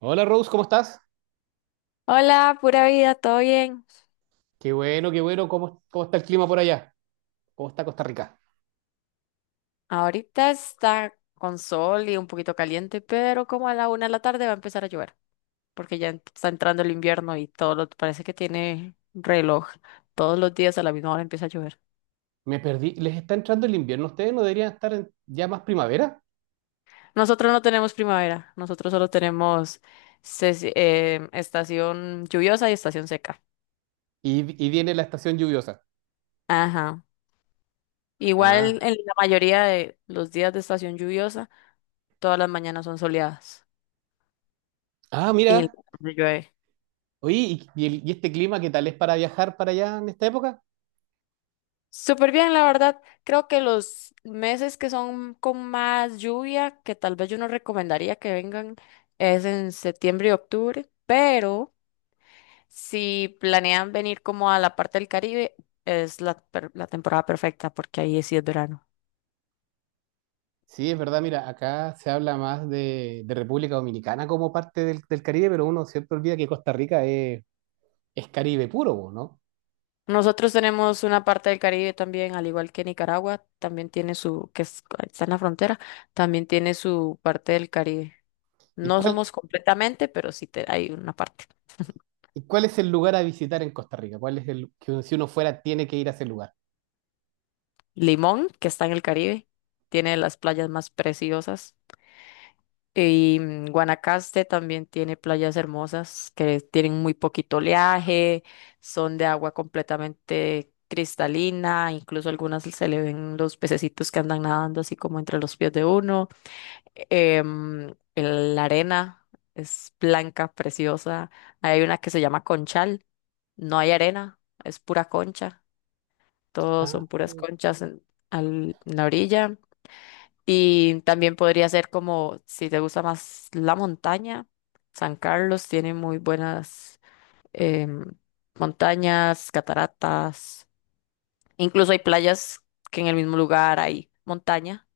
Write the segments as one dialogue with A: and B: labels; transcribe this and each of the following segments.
A: Hola Rose, ¿cómo estás?
B: Hola, pura vida, ¿todo bien?
A: Qué bueno, qué bueno. ¿Cómo está el clima por allá? ¿Cómo está Costa Rica?
B: Ahorita está con sol y un poquito caliente, pero como a la 1 de la tarde va a empezar a llover, porque ya está entrando el invierno y todo lo, parece que tiene reloj. Todos los días a la misma hora empieza a llover.
A: Me perdí. ¿Les está entrando el invierno a ustedes? ¿No deberían estar ya más primavera?
B: Nosotros no tenemos primavera, nosotros solo tenemos estación lluviosa y estación seca.
A: Y viene la estación lluviosa.
B: Ajá. Igual
A: Ah,
B: en la mayoría de los días de estación lluviosa, todas las mañanas son soleadas
A: ah,
B: y la
A: mira.
B: tarde llueve.
A: Oye, ¿y este clima qué tal es para viajar para allá en esta época?
B: Súper bien, la verdad. Creo que los meses que son con más lluvia, que tal vez yo no recomendaría que vengan, es en septiembre y octubre, pero si planean venir como a la parte del Caribe, es la temporada perfecta porque ahí sí es verano.
A: Sí, es verdad, mira, acá se habla más de República Dominicana como parte del Caribe, pero uno siempre olvida que Costa Rica es Caribe puro, ¿no?
B: Nosotros tenemos una parte del Caribe también, al igual que Nicaragua, también tiene su, está en la frontera, también tiene su parte del Caribe.
A: ¿Y
B: No
A: cuál,
B: somos completamente, pero sí, hay una parte.
A: y cuál es el lugar a visitar en Costa Rica? ¿Cuál es el que si uno fuera tiene que ir a ese lugar?
B: Limón, que está en el Caribe, tiene las playas más preciosas. Y Guanacaste también tiene playas hermosas que tienen muy poquito oleaje, son de agua completamente cristalina, incluso algunas se le ven los pececitos que andan nadando así como entre los pies de uno. La arena es blanca, preciosa. Hay una que se llama Conchal, no hay arena, es pura concha, todos son puras conchas en, en la orilla. Y también podría ser como, si te gusta más la montaña, San Carlos tiene muy buenas em, montañas, cataratas. Incluso hay playas que en el mismo lugar hay montaña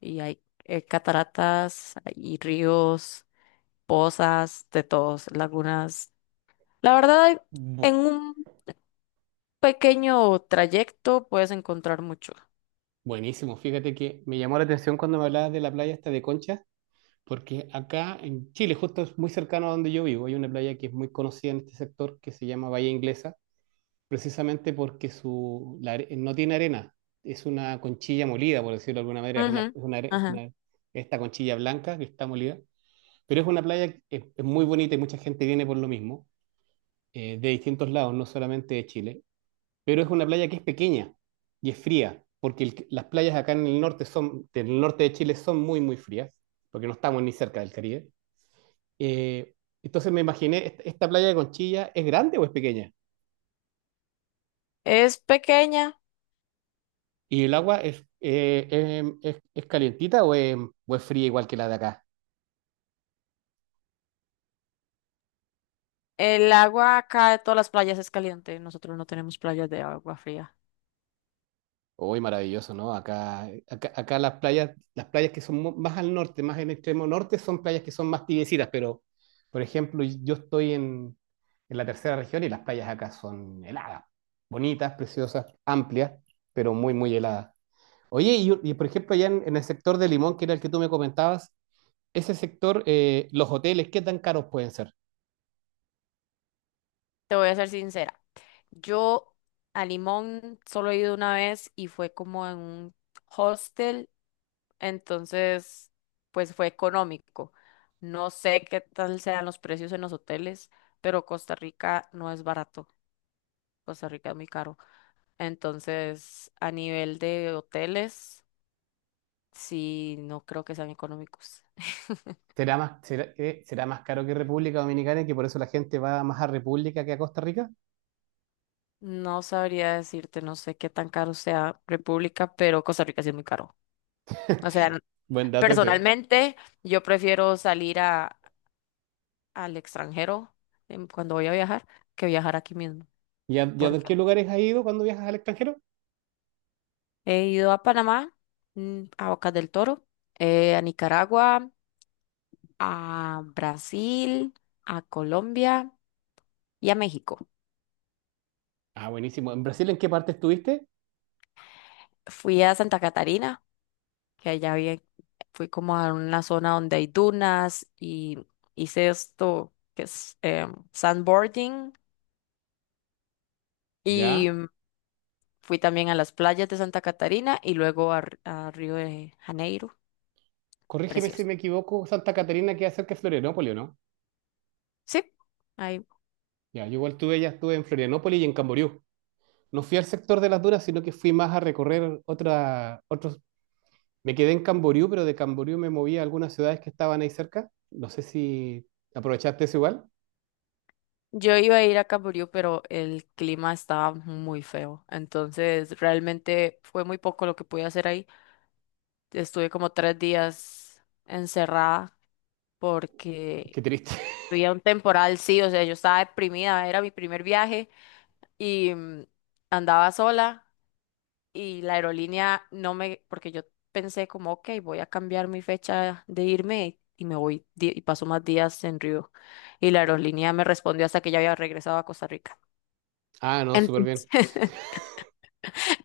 B: y hay cataratas y ríos, pozas, de todos, lagunas. La verdad, en
A: Bueno,
B: un pequeño trayecto puedes encontrar mucho.
A: buenísimo. Fíjate que me llamó la atención cuando me hablabas de la playa esta de Conchas, porque acá en Chile, justo es muy cercano a donde yo vivo, hay una playa que es muy conocida en este sector que se llama Bahía Inglesa, precisamente porque no tiene arena, es una conchilla molida, por decirlo de alguna manera, es
B: Ujú,
A: una are- es
B: ajá.
A: una- esta conchilla blanca que está molida, pero es una playa que es muy bonita y mucha gente viene por lo mismo, de distintos lados, no solamente de Chile. Pero es una playa que es pequeña y es fría, porque las playas acá en el norte del norte de Chile son muy frías, porque no estamos ni cerca del Caribe. Eh, entonces me imaginé, ¿esta playa de Conchilla es grande o es pequeña?
B: Es pequeña.
A: ¿Y el agua es calientita o o es fría igual que la de acá?
B: El agua acá de todas las playas es caliente. Nosotros no tenemos playas de agua fría.
A: Uy, maravilloso, ¿no? Acá las playas que son más al norte, más en el extremo norte, son playas que son más tibiecitas, pero, por ejemplo, yo estoy en la tercera región y las playas acá son heladas, bonitas, preciosas, amplias, pero muy heladas. Oye, por ejemplo, allá en el sector de Limón, que era el que tú me comentabas, ese sector, los hoteles, ¿qué tan caros pueden ser?
B: Te voy a ser sincera. Yo a Limón solo he ido una vez y fue como en un hostel, entonces pues fue económico. No sé qué tal sean los precios en los hoteles, pero Costa Rica no es barato. Costa Rica es muy caro. Entonces, a nivel de hoteles, sí, no creo que sean económicos.
A: ¿Será más, será más caro que República Dominicana y que por eso la gente va más a República que a Costa Rica?
B: No sabría decirte, no sé qué tan caro sea República, pero Costa Rica sí es muy caro. O sea,
A: Buen dato ese.
B: personalmente yo prefiero salir a, al extranjero cuando voy a viajar que viajar aquí mismo.
A: ¿Y a
B: Porque
A: qué lugares has ido cuando viajas al extranjero?
B: he ido a Panamá, a Bocas del Toro, a Nicaragua, a Brasil, a Colombia y a México.
A: Ah, buenísimo. ¿En Brasil en qué parte estuviste?
B: Fui a Santa Catarina que allá bien fui como a una zona donde hay dunas y hice esto que es sandboarding y
A: Ya.
B: fui también a las playas de Santa Catarina y luego a Río de Janeiro,
A: Corrígeme si
B: precioso.
A: me equivoco, Santa Catarina queda cerca de Florianópolis, ¿o ¿no?
B: Sí, ahí.
A: Ya, yo igual estuve, ya estuve en Florianópolis y en Camboriú. No fui al sector de las dunas, sino que fui más a recorrer otros... Me quedé en Camboriú, pero de Camboriú me moví a algunas ciudades que estaban ahí cerca. No sé si aprovechaste eso igual.
B: Yo iba a ir a Camboriú, pero el clima estaba muy feo, entonces realmente fue muy poco lo que pude hacer ahí. Estuve como 3 días encerrada
A: Qué
B: porque
A: triste.
B: había un temporal, sí, o sea, yo estaba deprimida, era mi primer viaje y andaba sola y la aerolínea no me, porque yo pensé como, ok, voy a cambiar mi fecha de irme y me voy y paso más días en Río. Y la aerolínea me respondió hasta que ya había regresado a Costa Rica.
A: Ah, no, súper
B: Entonces,
A: bien.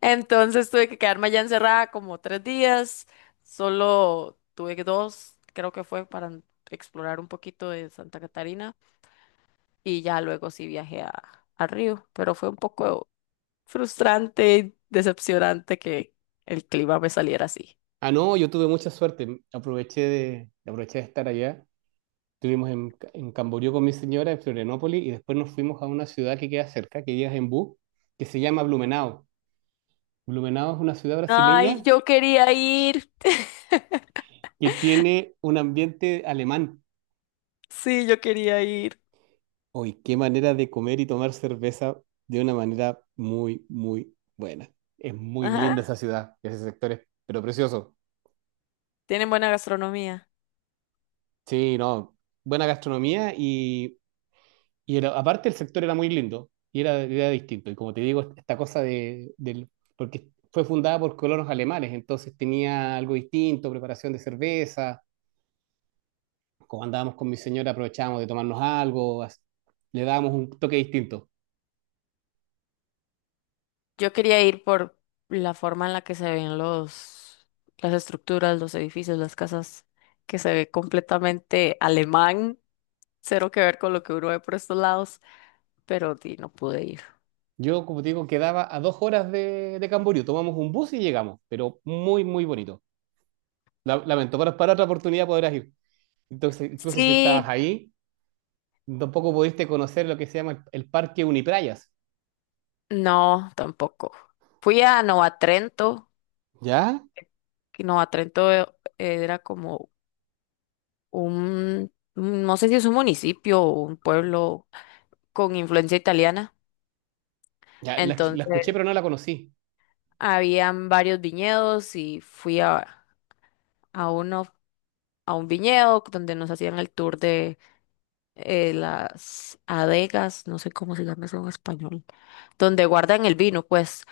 B: entonces tuve que quedarme allá encerrada como 3 días, solo tuve dos, creo que fue para explorar un poquito de Santa Catarina. Y ya luego sí viajé a Río, pero fue un poco frustrante y decepcionante que el clima me saliera así.
A: Ah, no, yo tuve mucha suerte. Aproveché de estar allá. Estuvimos en Camboriú con mi señora, en Florianópolis, y después nos fuimos a una ciudad que queda cerca, que ya es en bus, que se llama Blumenau. Blumenau es una ciudad
B: Ay,
A: brasileña
B: yo quería ir.
A: que tiene un ambiente alemán.
B: Sí, yo quería ir.
A: Hoy, qué manera de comer y tomar cerveza de una manera muy buena. Es muy linda
B: Ajá.
A: esa ciudad, ese sector es, pero precioso.
B: Tienen buena gastronomía.
A: Sí, no, buena gastronomía y aparte el sector era muy lindo y era distinto. Y como te digo, esta cosa porque fue fundada por colonos alemanes, entonces tenía algo distinto, preparación de cerveza, como andábamos con mi señora aprovechábamos de tomarnos algo, le dábamos un toque distinto.
B: Yo quería ir por la forma en la que se ven los, las estructuras, los edificios, las casas, que se ve completamente alemán, cero que ver con lo que uno ve por estos lados, pero di, no pude ir.
A: Yo, como te digo, quedaba a dos horas de Camboriú, tomamos un bus y llegamos, pero muy bonito. Lamento, pero para otra oportunidad podrás ir. Entonces, incluso si estabas
B: Sí.
A: ahí, tampoco pudiste conocer lo que se llama el Parque Uniprayas.
B: No, tampoco. Fui a Nova Trento,
A: ¿Ya?
B: que Nova Trento era como un, no sé si es un municipio o un pueblo con influencia italiana.
A: Ya, la
B: Entonces,
A: escuché, pero no la conocí.
B: habían varios viñedos y fui a uno, a un viñedo donde nos hacían el tour de las adegas, no sé cómo se llama eso en español, donde guardan el vino, pues.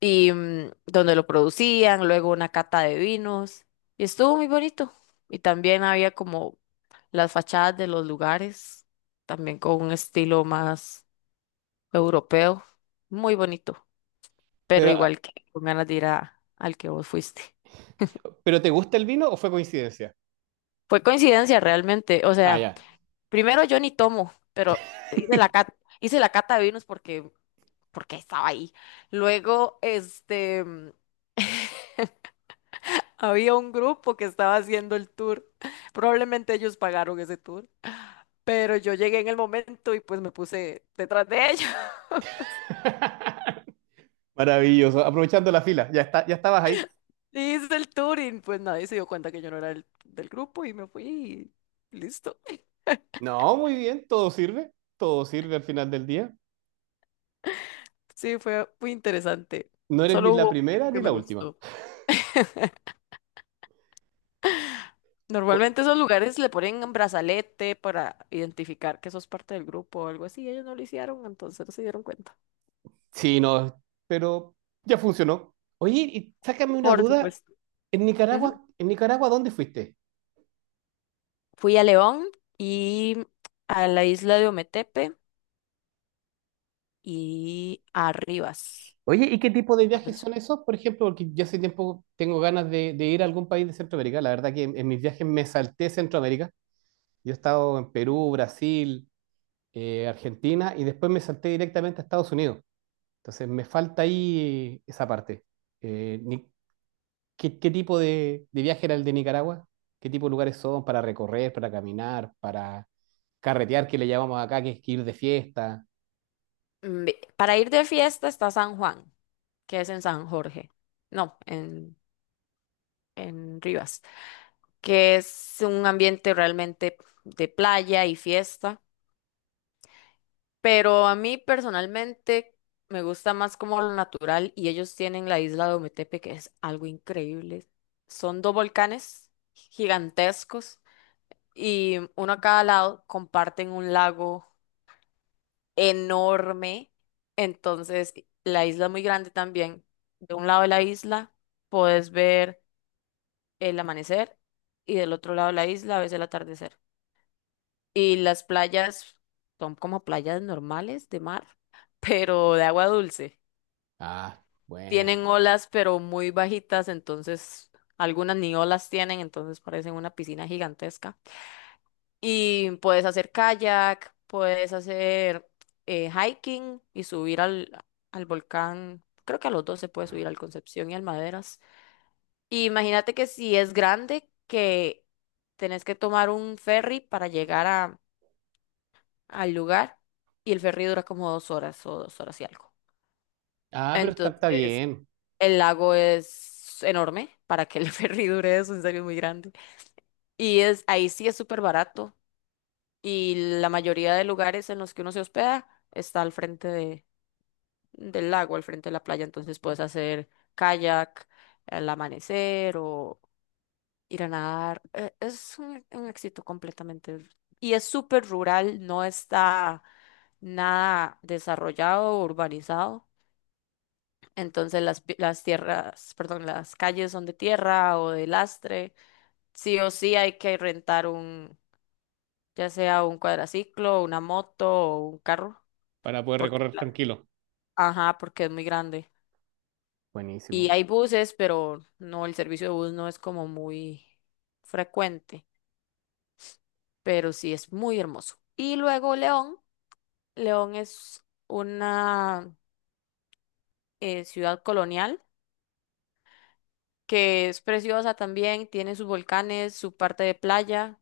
B: Y donde lo producían, luego una cata de vinos, y estuvo muy bonito. Y también había como las fachadas de los lugares, también con un estilo más europeo, muy bonito, pero
A: Pero, ah,
B: igual que con ganas de ir al que vos fuiste.
A: ¿pero te gusta el vino o fue coincidencia?
B: Fue coincidencia realmente, o
A: Ah,
B: sea,
A: ya.
B: primero yo ni tomo, pero hice la cata de vinos porque, porque estaba ahí. Luego, este, había un grupo que estaba haciendo el tour. Probablemente ellos pagaron ese tour. Pero yo llegué en el momento y pues me puse detrás de ellos.
A: Maravilloso. Aprovechando la fila, ya está, ya estabas ahí.
B: Y hice el tour y pues nadie se dio cuenta que yo no era del, del grupo y me fui y listo.
A: No, muy bien, todo sirve al final del día.
B: Sí, fue muy interesante.
A: No eres ni
B: Solo
A: la
B: hubo un
A: primera
B: poquito
A: ni
B: que me
A: la última.
B: gustó.
A: O-
B: Normalmente esos lugares le ponen un brazalete para identificar que sos parte del grupo o algo así. Ellos no lo hicieron, entonces no se dieron cuenta.
A: sí, no, pero ya funcionó. Oye, y sácame una
B: Por
A: duda.
B: supuesto. Ujú.
A: En Nicaragua, ¿dónde fuiste?
B: Fui a León y a la isla de Ometepe y Arribas.
A: Oye, ¿y qué tipo de
B: San Juan del
A: viajes
B: Sur.
A: son esos? Por ejemplo, porque yo hace tiempo tengo ganas de ir a algún país de Centroamérica. La verdad que en mis viajes me salté Centroamérica. Yo he estado en Perú, Brasil, Argentina y después me salté directamente a Estados Unidos. Entonces me falta ahí esa parte. Eh, ni- qué tipo de viaje era el de Nicaragua? ¿Qué tipo de lugares son para recorrer, para caminar, para carretear, que le llamamos acá, que es que ir de fiesta?
B: Para ir de fiesta está San Juan, que es en San Jorge. No, en Rivas, que es un ambiente realmente de playa y fiesta. Pero a mí personalmente me gusta más como lo natural y ellos tienen la isla de Ometepe, que es algo increíble. Son dos volcanes gigantescos y uno a cada lado comparten un lago enorme, entonces la isla es muy grande también. De un lado de la isla puedes ver el amanecer y del otro lado de la isla ves el atardecer. Y las playas son como playas normales de mar, pero de agua dulce.
A: Ah, buena.
B: Tienen olas, pero muy bajitas, entonces algunas ni olas tienen, entonces parecen una piscina gigantesca. Y puedes hacer kayak, puedes hacer hiking y subir al volcán. Creo que a los dos se puede subir al Concepción y al Maderas. Y imagínate que si es grande, que tenés que tomar un ferry para llegar al lugar y el ferry dura como 2 horas o 2 horas y algo.
A: Ah, pero está, está
B: Entonces,
A: bien,
B: el lago es enorme para que el ferry dure eso, en serio es muy grande. Y ahí sí es súper barato. Y la mayoría de lugares en los que uno se hospeda está al frente del lago, al frente de la playa, entonces puedes hacer kayak al amanecer o ir a nadar. Es un éxito completamente. Y es súper rural, no está nada desarrollado o urbanizado. Entonces las, las tierras, perdón, las calles son de tierra o de lastre. Sí o sí hay que rentar ya sea un cuadraciclo, una moto o un carro
A: para poder
B: porque,
A: recorrer tranquilo.
B: ajá, porque es muy grande. Y
A: Buenísimo.
B: hay buses, pero no, el servicio de bus no es como muy frecuente, pero sí es muy hermoso. Y luego León, León es una ciudad colonial que es preciosa también, tiene sus volcanes, su parte de playa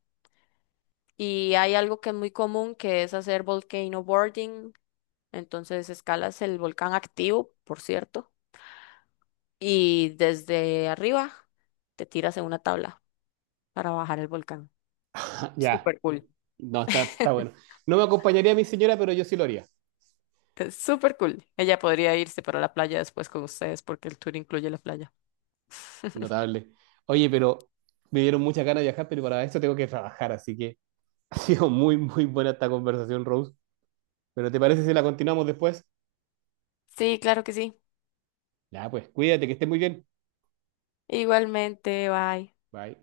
B: y hay algo que es muy común que es hacer volcano boarding, entonces escalas el volcán activo, por cierto, y desde arriba te tiras en una tabla para bajar el volcán.
A: Ah, ya,
B: Súper cool.
A: no, está, está bueno. No me acompañaría mi señora, pero yo sí lo haría.
B: Es súper cool. Ella podría irse para la playa después con ustedes porque el tour incluye la playa.
A: Notable. Oye, pero me dieron muchas ganas de viajar, pero para esto tengo que trabajar, así que ha sido muy, muy buena esta conversación, Rose. Pero ¿te parece si la continuamos después?
B: Sí, claro que sí.
A: Ya, pues cuídate, que estés muy bien.
B: Igualmente, bye.
A: Bye.